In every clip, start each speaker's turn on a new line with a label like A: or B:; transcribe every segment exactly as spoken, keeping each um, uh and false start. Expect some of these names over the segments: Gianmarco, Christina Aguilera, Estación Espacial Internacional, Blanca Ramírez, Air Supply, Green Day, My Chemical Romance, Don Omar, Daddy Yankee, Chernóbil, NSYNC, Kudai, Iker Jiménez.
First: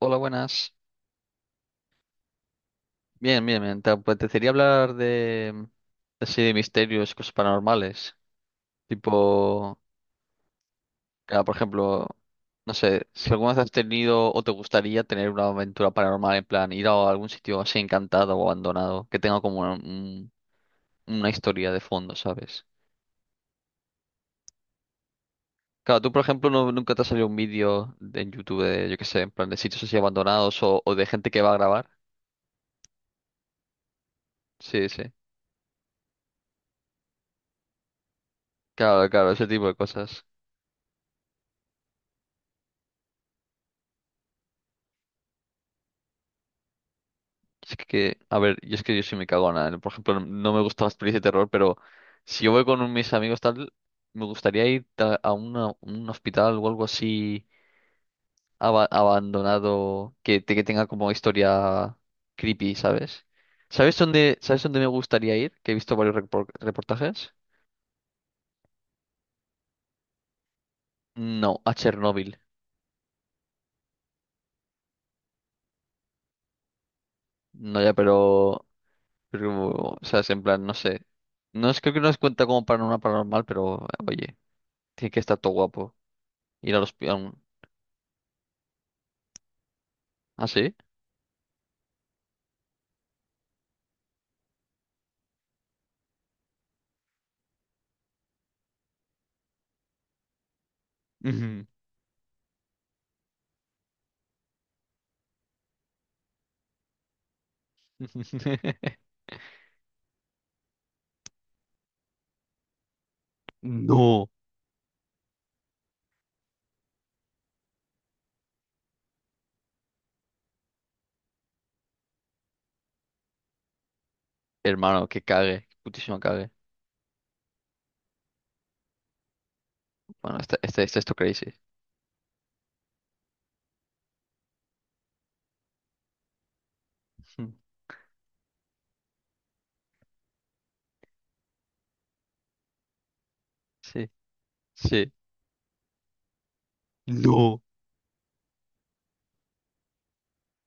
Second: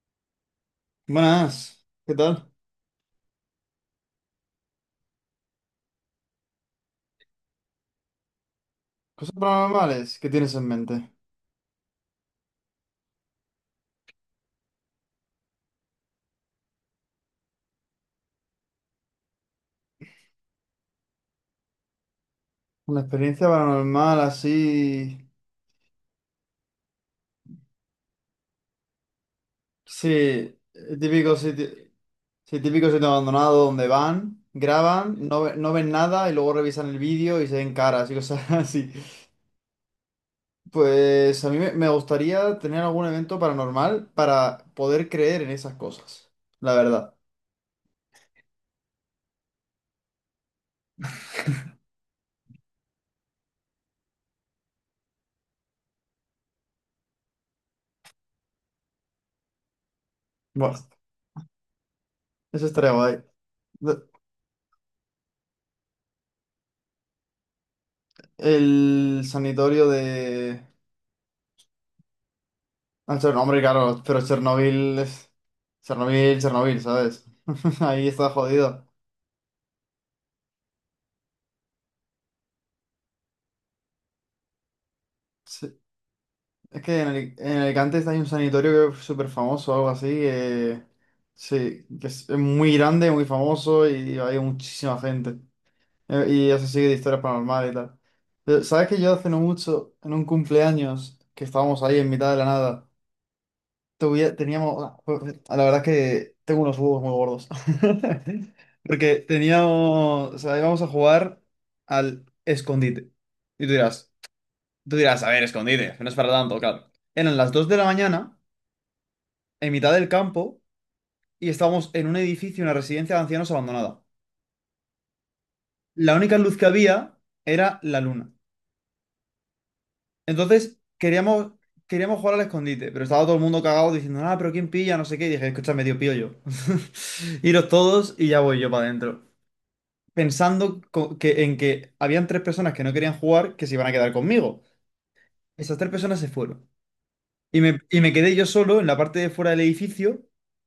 A: Hola, buenas.
B: Buenas, ¿qué tal?
A: Bien, bien, bien. Te apetecería hablar de, así de misterios, cosas paranormales.
B: ¿Cosas
A: Tipo,
B: paranormales? ¿Qué tienes en mente?
A: ah, por ejemplo, no sé, si alguna vez has tenido o te gustaría tener una aventura paranormal, en plan, ir a algún sitio así encantado o abandonado, que tenga como un- una historia de fondo, ¿sabes?
B: Una experiencia paranormal así.
A: Claro, tú, por ejemplo, no- nunca te ha salido un vídeo de- en YouTube de, yo qué sé, en plan, de sitios así
B: Sí,
A: abandonados o, o
B: el
A: de gente
B: típico
A: que va a
B: sitio,
A: grabar.
B: sí, típico sitio abandonado donde van,
A: Sí, sí.
B: graban, no, ve- no ven nada y luego revisan el vídeo y se ven caras y cosas así.
A: Claro, claro, ese tipo de cosas.
B: Pues a mí me me gustaría tener algún evento paranormal para poder creer en esas cosas, la verdad.
A: Es que, a ver, yo es que yo soy muy cagona, ¿eh? Por ejemplo, no me gusta las pelis de terror, pero si yo voy con mis amigos tal, me gustaría ir a a una- un hospital o algo así aba- abandonado que, te- que
B: Bueno,
A: tenga como historia
B: eso
A: creepy,
B: estaría guay.
A: ¿sabes? ¿Sabes dónde, sabes dónde me gustaría ir? Que he visto varios repor- reportajes.
B: El sanitorio de...
A: No, a Chernóbil.
B: Ah, Cher- hombre, claro, pero Chernobyl es... Chernobyl, Chernobyl, ¿sabes?
A: No, ya,
B: Ahí está
A: pero,
B: jodido.
A: pero, o sea, es en plan, no sé. No es, creo que no es cuenta como para una paranormal, pero oye, tiene que estar todo
B: Sí,
A: guapo. Ir
B: es
A: al
B: que en,
A: hospital.
B: Ali- en Alicante hay un sanatorio que es súper famoso, algo así.
A: ¿Ah, sí?
B: Eh, sí, que es muy grande, muy famoso y hay muchísima gente. Eh, y eso sigue de historias paranormales y tal. Pero, ¿sabes que yo hace no mucho, en un cumpleaños, que
A: Ujú.
B: estábamos ahí en mitad de la nada? Tuvi- teníamos, la verdad es que tengo unos huevos muy gordos. Porque teníamos, o sea, íbamos a jugar al escondite. Y tú dirás,
A: No,
B: tú dirás, a ver, escondite, que no es para tanto, claro. Eran las dos de la mañana, en mitad del campo, y estábamos en un edificio, una residencia de ancianos abandonada.
A: hermano, que cague, que
B: La
A: putísimo
B: única
A: cague.
B: luz que había era la luna.
A: Bueno, este,
B: Entonces,
A: este, este es tu crazy.
B: queríamos, queríamos jugar al escondite, pero estaba todo el mundo cagado diciendo, ah, pero ¿quién pilla? No sé qué. Y dije, escúchame, tío, pillo yo.
A: Mm.
B: Iros todos y ya voy yo para adentro. Pensando co- que, en que habían tres personas que no querían jugar que se iban a
A: Sí,
B: quedar conmigo.
A: sí.
B: Esas tres personas se fueron.
A: No.
B: Y me, y me quedé yo solo en la parte de fuera del edificio,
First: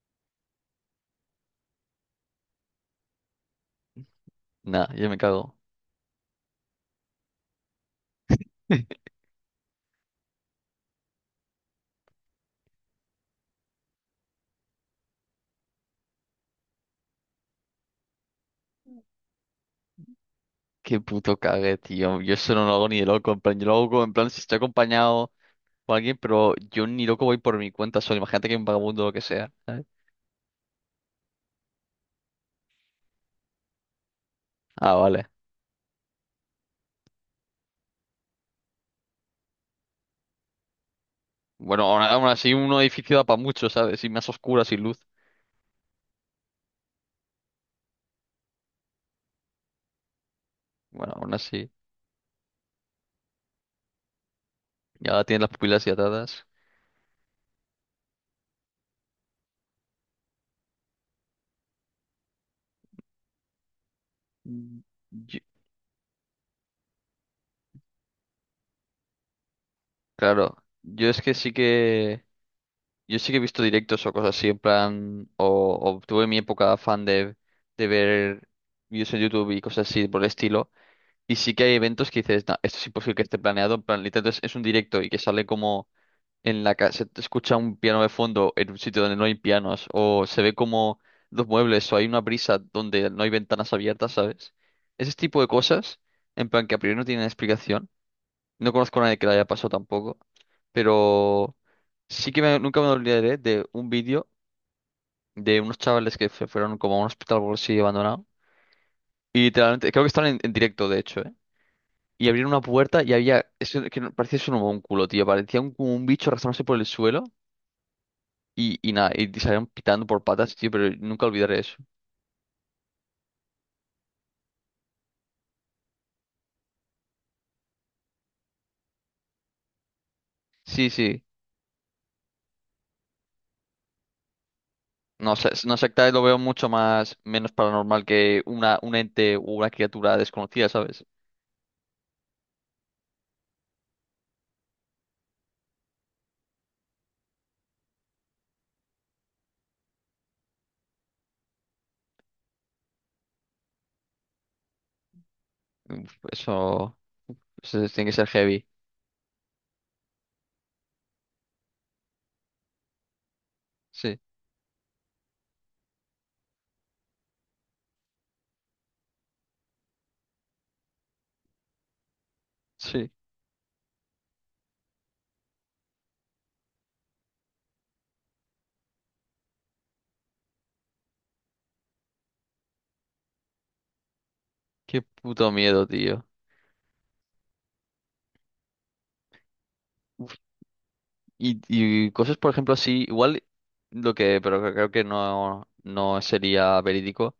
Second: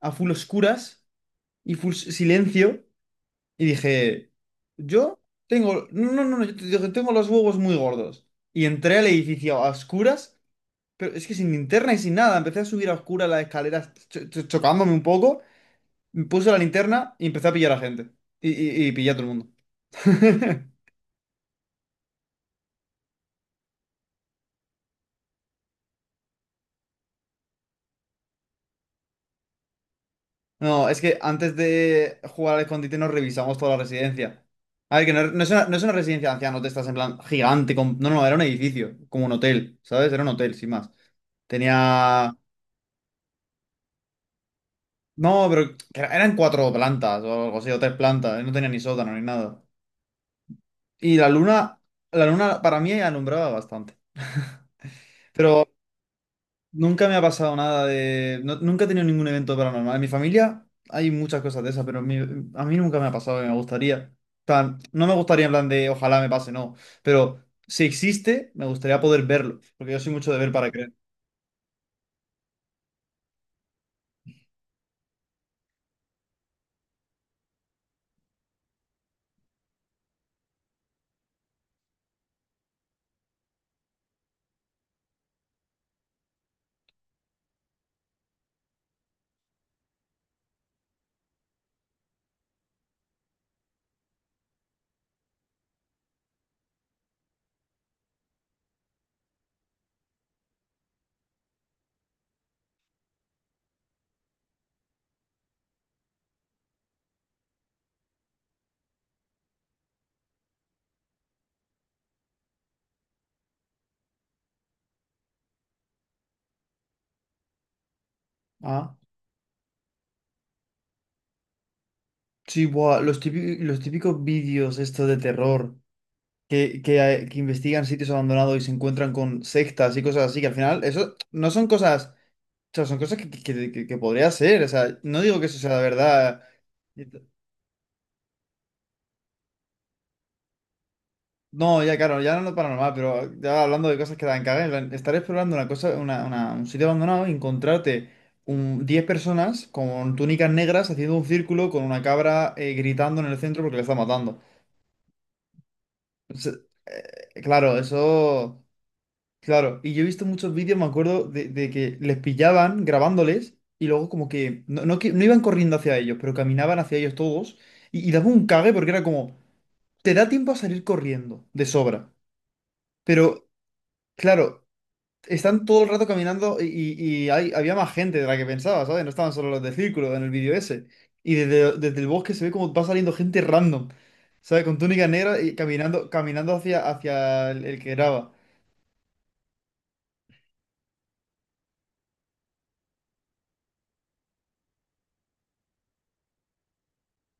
B: a full oscuras y full s- silencio. Y dije,
A: Nah, yo me
B: yo
A: cago.
B: tengo, no, no, no, yo te- tengo los huevos muy gordos. Y entré al edificio a oscuras, pero es que sin linterna y sin nada, empecé a subir a oscuras las escaleras, cho- cho- chocándome un poco, me puse la linterna y empecé a pillar a gente. Y, y, y pillé a todo el mundo.
A: Qué puto cague, tío. Yo eso no lo hago ni de loco. En plan, yo lo hago en plan si estoy acompañado por alguien, pero yo ni loco voy por mi cuenta solo. Imagínate que hay un vagabundo o lo que sea, ¿sabes?
B: No, es que antes de jugar al escondite nos revisamos toda la residencia.
A: Ah,
B: A ver, que no,
A: vale.
B: no es una, no es una residencia de ancianos, te estás en plan gigante. Con... No, no, era un edificio, como un hotel, ¿sabes? Era un hotel, sin más.
A: Bueno, aún aún
B: Tenía...
A: así un edificio da para mucho, ¿sabes? Y más oscura, sin luz.
B: No, pero que era- eran cuatro plantas o algo así, o tres plantas. No tenía ni sótano ni nada.
A: Bueno,
B: Y la
A: aún así.
B: luna, la luna para mí alumbraba bastante.
A: Ya tienen las
B: Pero
A: pupilas y atadas.
B: nunca me ha pasado nada de... no- nunca he tenido ningún evento paranormal. En mi familia hay muchas cosas de esas, pero en mi- a mí nunca me ha pasado y me gustaría. Tan,
A: Mm.
B: no me gustaría en plan de ojalá me pase, no. Pero si existe, me gustaría poder verlo, porque yo soy mucho de ver
A: Claro,
B: para creer.
A: yo es que sí que yo sí que he visto directos o cosas así en plan o, o tuve mi época fan de, de ver vídeos en YouTube y cosas así por el estilo y sí que hay eventos que dices, "No, esto es imposible que esté planeado, en plan literalmente es, es un directo y que sale como en la casa, se escucha un piano de fondo en un sitio donde no hay pianos o se ve como los muebles o hay una brisa donde no hay ventanas abiertas, ¿sabes? Ese tipo de cosas en plan que a priori no tienen explicación, no conozco a nadie que la haya pasado tampoco, pero sí que me- nunca me olvidaré de un vídeo de unos chavales que se fueron como a un hospital por así abandonado. Y literalmente, creo que estaban en, en directo, de hecho, ¿eh? Y abrieron una puerta y había, eso que no- parecía eso un culo, tío, parecía un, como un bicho arrastrándose por el suelo y, y
B: Ah,
A: nada, y salieron pitando por patas, tío, pero nunca olvidaré eso.
B: sí, buah, los típi- los típicos vídeos estos de terror que, que, hay- que investigan sitios abandonados y se encuentran con sectas y cosas así, que al final
A: Sí,
B: eso
A: sí.
B: no son cosas... O sea, son cosas que, que, que, que podría ser. O sea, no
A: No
B: digo que
A: sé,
B: eso sea
A: no
B: la
A: secta lo veo
B: verdad.
A: mucho más, menos paranormal que una, un ente o una criatura desconocida, ¿sabes?
B: No, ya claro, ya no es paranormal, pero ya hablando de cosas que dan caga, en plan, estar explorando una cosa, una, una- un sitio abandonado y encontrarte un, diez personas con túnicas negras haciendo un círculo con una cabra, eh, gritando en el centro porque le está matando.
A: Uf,
B: O sea,
A: Eso,
B: eh, claro,
A: eso tiene que ser
B: eso...
A: heavy.
B: Claro, y yo he visto muchos vídeos, me acuerdo, de, de que les pillaban grabándoles y luego
A: Sí,
B: como que no, no, que- no iban corriendo hacia ellos, pero caminaban hacia ellos todos y, y daba un cague porque era como, te da tiempo a salir corriendo de sobra,
A: sí.
B: pero... Claro, están todo el rato caminando y, y- y hay, había más gente de la que pensaba, ¿sabes? No estaban solo los del círculo en el vídeo ese. Y desde, desde el bosque se ve como va saliendo gente random, ¿sabes? Con
A: Qué
B: túnica negra
A: puto
B: y
A: miedo,
B: caminando,
A: tío.
B: caminando hacia, hacia el, el que graba.
A: Uf, Y, y cosas, por ejemplo, así, igual lo que, pero que creo que no, no sería verídico.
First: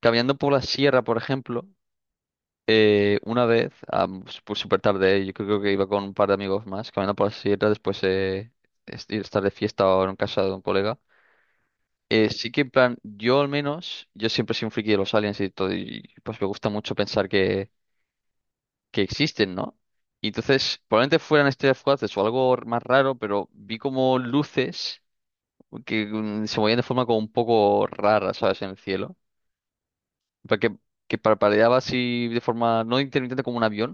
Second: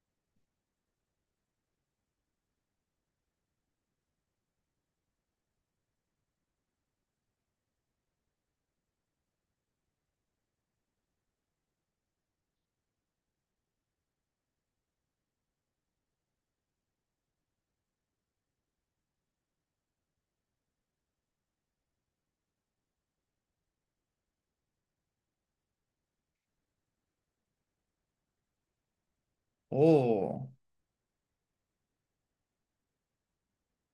A: Caminando por la sierra, por ejemplo, eh, una vez, am, s- pues súper tarde, eh, yo creo que iba con un par de amigos más, caminando por la sierra después de estar de fiesta o en casa de un colega. Eh, sí que en plan, yo al menos, yo siempre soy un friki de los aliens y todo, y pues me gusta mucho pensar que que existen, ¿no? Y entonces, probablemente fueran estrellas fugaces o algo r- más raro, pero vi como luces que mm, se movían de forma como un poco rara, ¿sabes? En el cielo.
B: Oh,
A: Para que, que parpadeaba así de forma no intermitente como un avión,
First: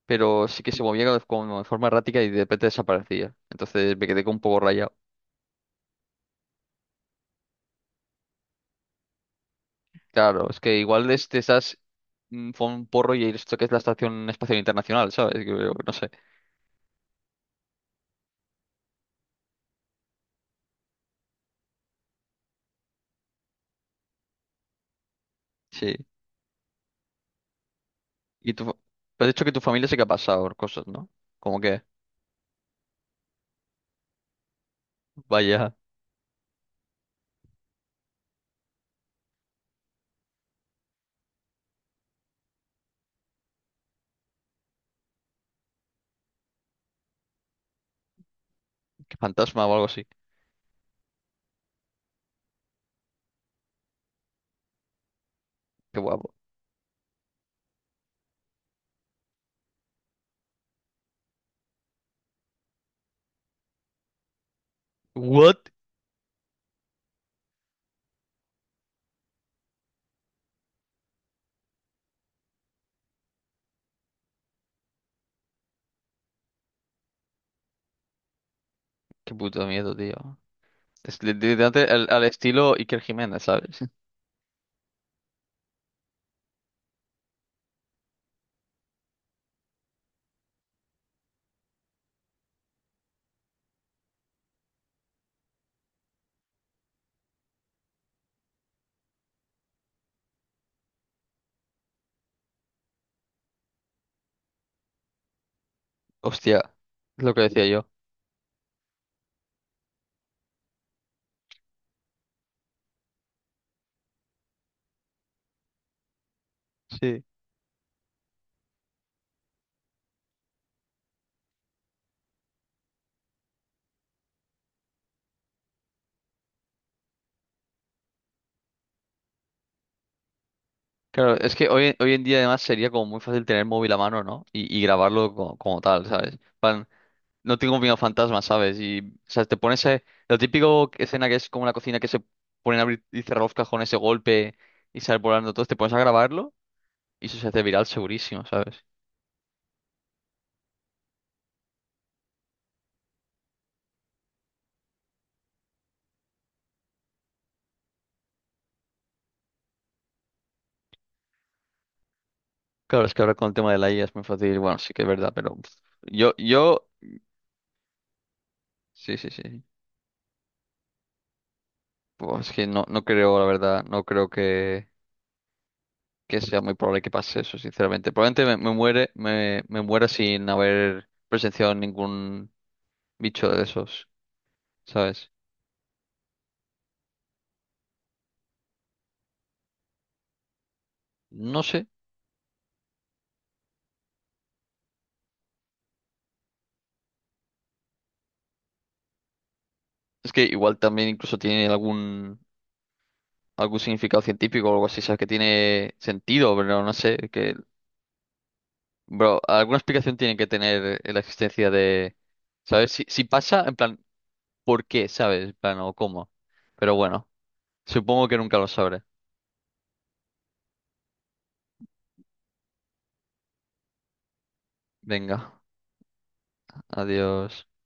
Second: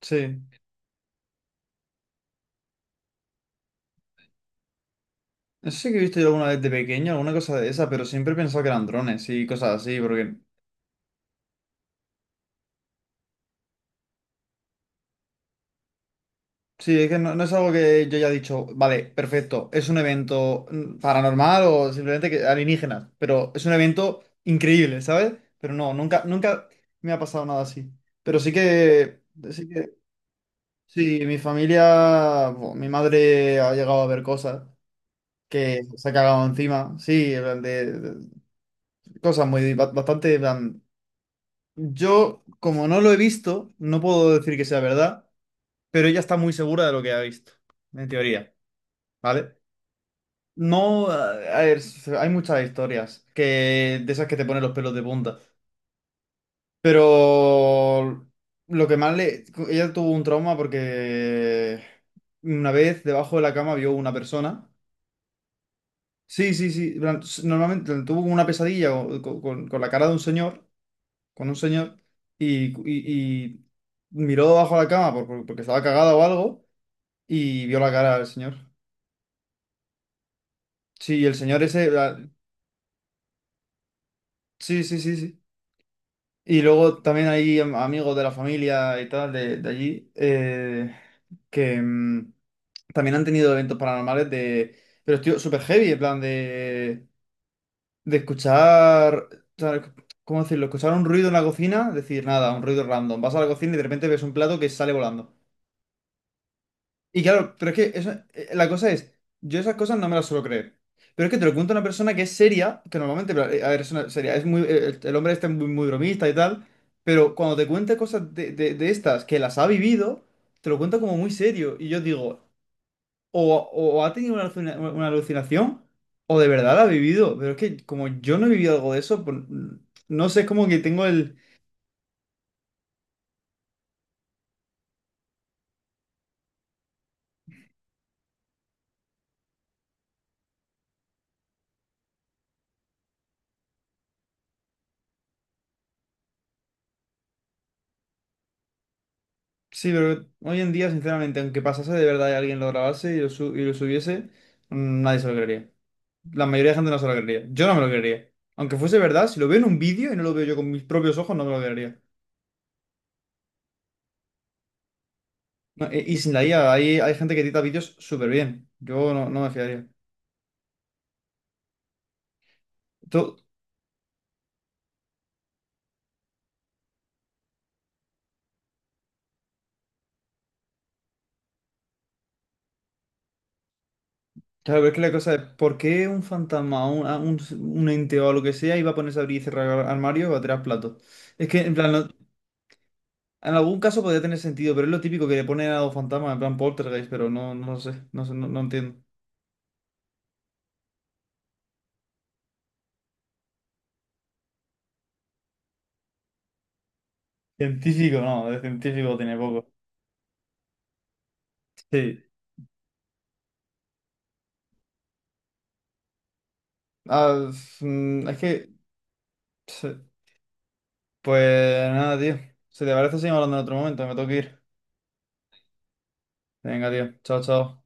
B: sí.
A: pero sí que se movía como de como de forma errática y de repente desaparecía. Entonces me quedé como un poco rayado.
B: No sé si he visto yo alguna vez de pequeño alguna cosa de esa, pero siempre he pensado que eran drones y cosas así, porque
A: Claro, es que igual es de esas, mm, fue un porro y esto que es la Estación Espacial Internacional, ¿sabes? Que, no sé.
B: sí, es que no, no es algo que yo haya dicho, vale, perfecto, es un evento mm, paranormal o simplemente que alienígenas, pero es un evento increíble, ¿sabes? Pero no,
A: Sí.
B: nunca, nunca me ha pasado nada así. Pero
A: Y
B: sí
A: tú,
B: que,
A: pero has dicho que tu
B: sí
A: familia
B: que,
A: sí que ha pasado cosas, ¿no?
B: sí, mi
A: Como que.
B: familia, bo, mi madre ha llegado a ver cosas
A: Vaya,
B: que se ha cagado encima, sí, en plan de, de- cosas muy, ba- bastante, en plan, yo, como no lo he visto, no puedo decir que sea verdad, pero ella está muy segura de lo que ha visto, en teoría,
A: qué
B: ¿vale?
A: fantasma o algo así.
B: No, a ver, hay muchas historias que, de esas que te ponen los pelos de punta.
A: Qué guapo.
B: Pero lo que más le... Ella tuvo un trauma porque una vez debajo de la cama vio una persona.
A: What?
B: Sí, sí, sí. En plan, s- normalmente tuvo como una pesadilla o- con, con- con la cara de un señor, con un señor, y, y- y miró debajo de la cama por- por- porque estaba cagada o algo y vio la cara del señor.
A: Qué puto miedo, tío.
B: Sí,
A: Es
B: y
A: li-
B: el señor
A: literalmente
B: ese...
A: al,
B: la-
A: al estilo Iker Jiménez, ¿sabes?
B: sí, sí, sí, sí. Y luego también hay am- amigos de la familia y tal de, de allí, eh, que mm, también han tenido eventos paranormales de... Pero estoy súper heavy, en plan de, de escuchar... ¿sabes? ¿Cómo decirlo? Escuchar un ruido en la cocina, decir nada, un ruido random. Vas a la cocina y de repente ves un plato que sale volando.
A: Hostia,
B: Y
A: es lo que
B: claro,
A: decía
B: pero es
A: yo.
B: que eso- eh, la cosa es, yo esas cosas no me las suelo creer. Pero es que te lo cuento a una persona que es seria, que normalmente, pero, eh, a ver, es una seria, es muy, eh, el, el hombre este es muy, muy bromista y tal,
A: Sí.
B: pero cuando te cuenta cosas de, de- de estas que las ha vivido, te lo cuenta como muy serio. Y yo digo, o, o ha tenido una, alucina- una alucinación, o de verdad la ha vivido. Pero es que como yo no he vivido algo de eso, pues, mm, no sé, es como que tengo
A: Claro,
B: el...
A: es que hoy, hoy en día además sería como muy fácil tener el móvil a mano, ¿no? Y, y grabarlo co- como, tal, ¿sabes? Plan, no tengo miedo a fantasmas, ¿sabes? Y, o sea, te pones eh, lo típico escena que es como la cocina que se ponen a abrir y cerrar los cajones ese golpe y sale volando todo, te pones a grabarlo y eso se hace viral segurísimo, ¿sabes?
B: Sí, pero hoy en día, sinceramente, aunque pasase de verdad y alguien lo grabase y lo, su- y lo subiese, mm, nadie se lo creería. La mayoría de gente no se lo creería. Yo no me lo creería. Aunque fuese verdad, si lo veo en un vídeo y no lo veo yo con mis propios ojos, no me lo creería.
A: Claro, es que ahora con el tema de la I A es muy fácil. Bueno, sí que es verdad, pero pf,
B: No, e- y sin
A: yo,
B: la I A,
A: yo,
B: hay, hay gente que edita vídeos súper bien. Yo
A: sí,
B: no,
A: sí,
B: no me
A: sí.
B: fiaría.
A: Pues es que no, no
B: Tú-
A: creo, la verdad, no creo que, que sea muy probable que pase eso, sinceramente. Probablemente me, me muere, me, me muera sin haber presenciado ningún bicho de esos,
B: claro, pero es que la
A: ¿sabes?
B: cosa es, ¿por qué un fantasma, un, a- un, un ente o lo que sea iba a ponerse a abrir y cerrar armario o a tirar platos? Es que,
A: No
B: en
A: sé.
B: plan, no- en algún caso podría tener sentido, pero es lo típico que le ponen a los fantasmas, en plan poltergeist, pero no, no lo sé, no sé, no, no entiendo.
A: Es que igual también incluso tiene algún, algún significado científico o algo así, ¿sabes? Que tiene sentido, pero no sé, que,
B: Científico, no, de científico tiene
A: bro,
B: poco.
A: alguna explicación tiene que tener la existencia de,
B: Sí.
A: ¿sabes? Si, si pasa, en plan. Por qué, ¿sabes? Bueno, cómo. Pero bueno,
B: Ah,
A: supongo
B: mm,
A: que
B: es
A: nunca lo
B: que...
A: sabré.
B: sí. Pues nada, tío. Si te parece, seguimos hablando en otro momento. Me tengo que ir.
A: Venga,
B: Venga, tío. Chao,
A: adiós.
B: chao.